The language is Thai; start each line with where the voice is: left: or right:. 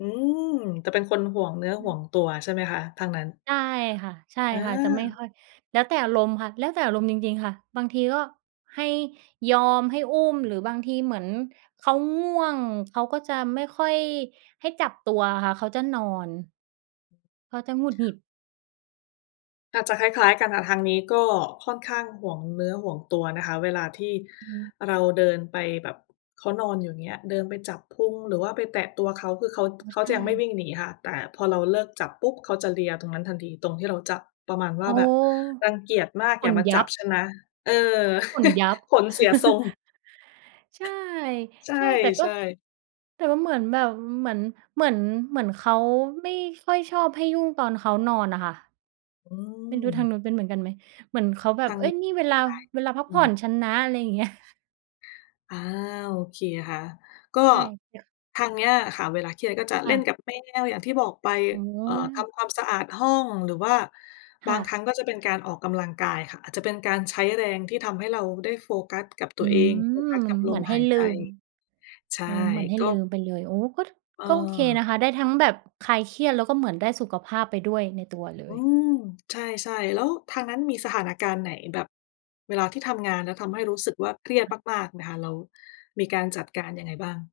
left: อืม จะเป็นคนหวงเนื้อ
right: อ
left: ห
right: ื
left: ว
right: ม
left: งตัว ใช่ไหมคะ ทางนั้น
right: ใช่ค่ะ ใช่
left: อา
right: ค่ะ จะไม่ค่อย แล้วแต่อารมณ์ค่ะ แล้วแต่อารมณ์จริง ๆ ค่ะ บางทีก็ให้ ยอมให้อุ้ม หรือบางทีเหมือนเขาง่วง เขาก็จะไม่ค่อยให้จับตัวอะค่ะ เขาจะนอน เขาจะหงุดหงิด
left: อาจจะคล้าย ๆ กันค่ะ ทางนี้ก็ค่อนข้างหวงเนื้อหวงตัวนะคะ เวลาที่
right: อือฮึ
left: เราเดินไปแบบ เขานอนอยู่ อย่างเงี้ย เดินไปจับพุง หรือว่าไปแตะตัวเขา คือเขา
right: อ๋อ
left: เขา
right: ใช
left: จะยังไม่
right: ่
left: วิ่งหนีค่ะ แต่พอเราเลิกจับปุ๊บ เขาจะเลียตรงนั้นทันที ตรงที่เราจับ ประมาณว
right: โ
left: ่
right: อ้
left: า
right: โ
left: แ
right: ฮ
left: บบรังเกียจมาก
right: ข
left: อย่า
right: น
left: มา
right: ย
left: จ
right: ั
left: ับ
right: บ
left: ฉันนะ เออ
right: ขนยับ
left: ขนเสียทรง
right: ใช่
left: ใ
right: ใช่ แต่ก็
left: ช่ ๆ
right: แต่ว่าเหมือนแบบ เหมือน เหมือน เหมือนเขาไม่ค่อยชอบให้ยุ่งตอนเขานอนน่ะค่ะ
left: อื
right: ไม่รู้ทา
left: ม
right: งนู้นเป็นเหมือนกันไหม เหมือนเขาแบ
left: ท
right: บ
left: าง
right: "เฮ้
left: นี
right: ย
left: ้
right: นี่เวลา
left: ใช่
right: เวลาพัก
left: อื
right: ผ่อ
left: ม
right: นฉันนะ" อะไรอย่างเงี้ย
left: อา โอเคค่ะ ก็
right: ใช่
left: ทางเนี้ยค่ะ เวลาเครียดก็จะ
right: ค
left: เล
right: ่
left: ่น
right: ะ
left: กับแมว อย่างที่บอกไป
right: โอ้โ
left: เอ่อ ท
right: ฮ
left: ำความสะอาดห้อง หรือว่า
right: ค
left: บา
right: ่
left: งครั
right: ะ
left: ้งก็จะเป็นการออกกำลังกายค่ะ อาจจะเป็นการใช้แรงที่ทำให้เราได้โฟกัสกับตั
right: อื
left: วเอง โฟก
right: ม
left: ัสกับล
right: เหมื
left: ม
right: อนให
left: ห
right: ้
left: าย
right: ล
left: ใ
right: ื
left: จ
right: ม
left: ใช่
right: อืม เหมือนให้
left: ก็
right: ลืมไปเลย โอ้ ก็ ก็โอเค
left: เ
right: น
left: ออ
right: ะคะ ได้ทั้งแบบคลายเครียด แล้วก็เหมือนได้สุขภาพไปด้วยในตัวเล
left: อื
right: ย
left: ม ใช่ ๆ แล้วทางนั้นมีสถานการณ์ไหนแบบ เวลาที่ทำงานแล้ว ทำให้รู้สึกว่าเครียดมาก ๆ ไหมคะ แล้วมีการจัดการยังไงบ้าง?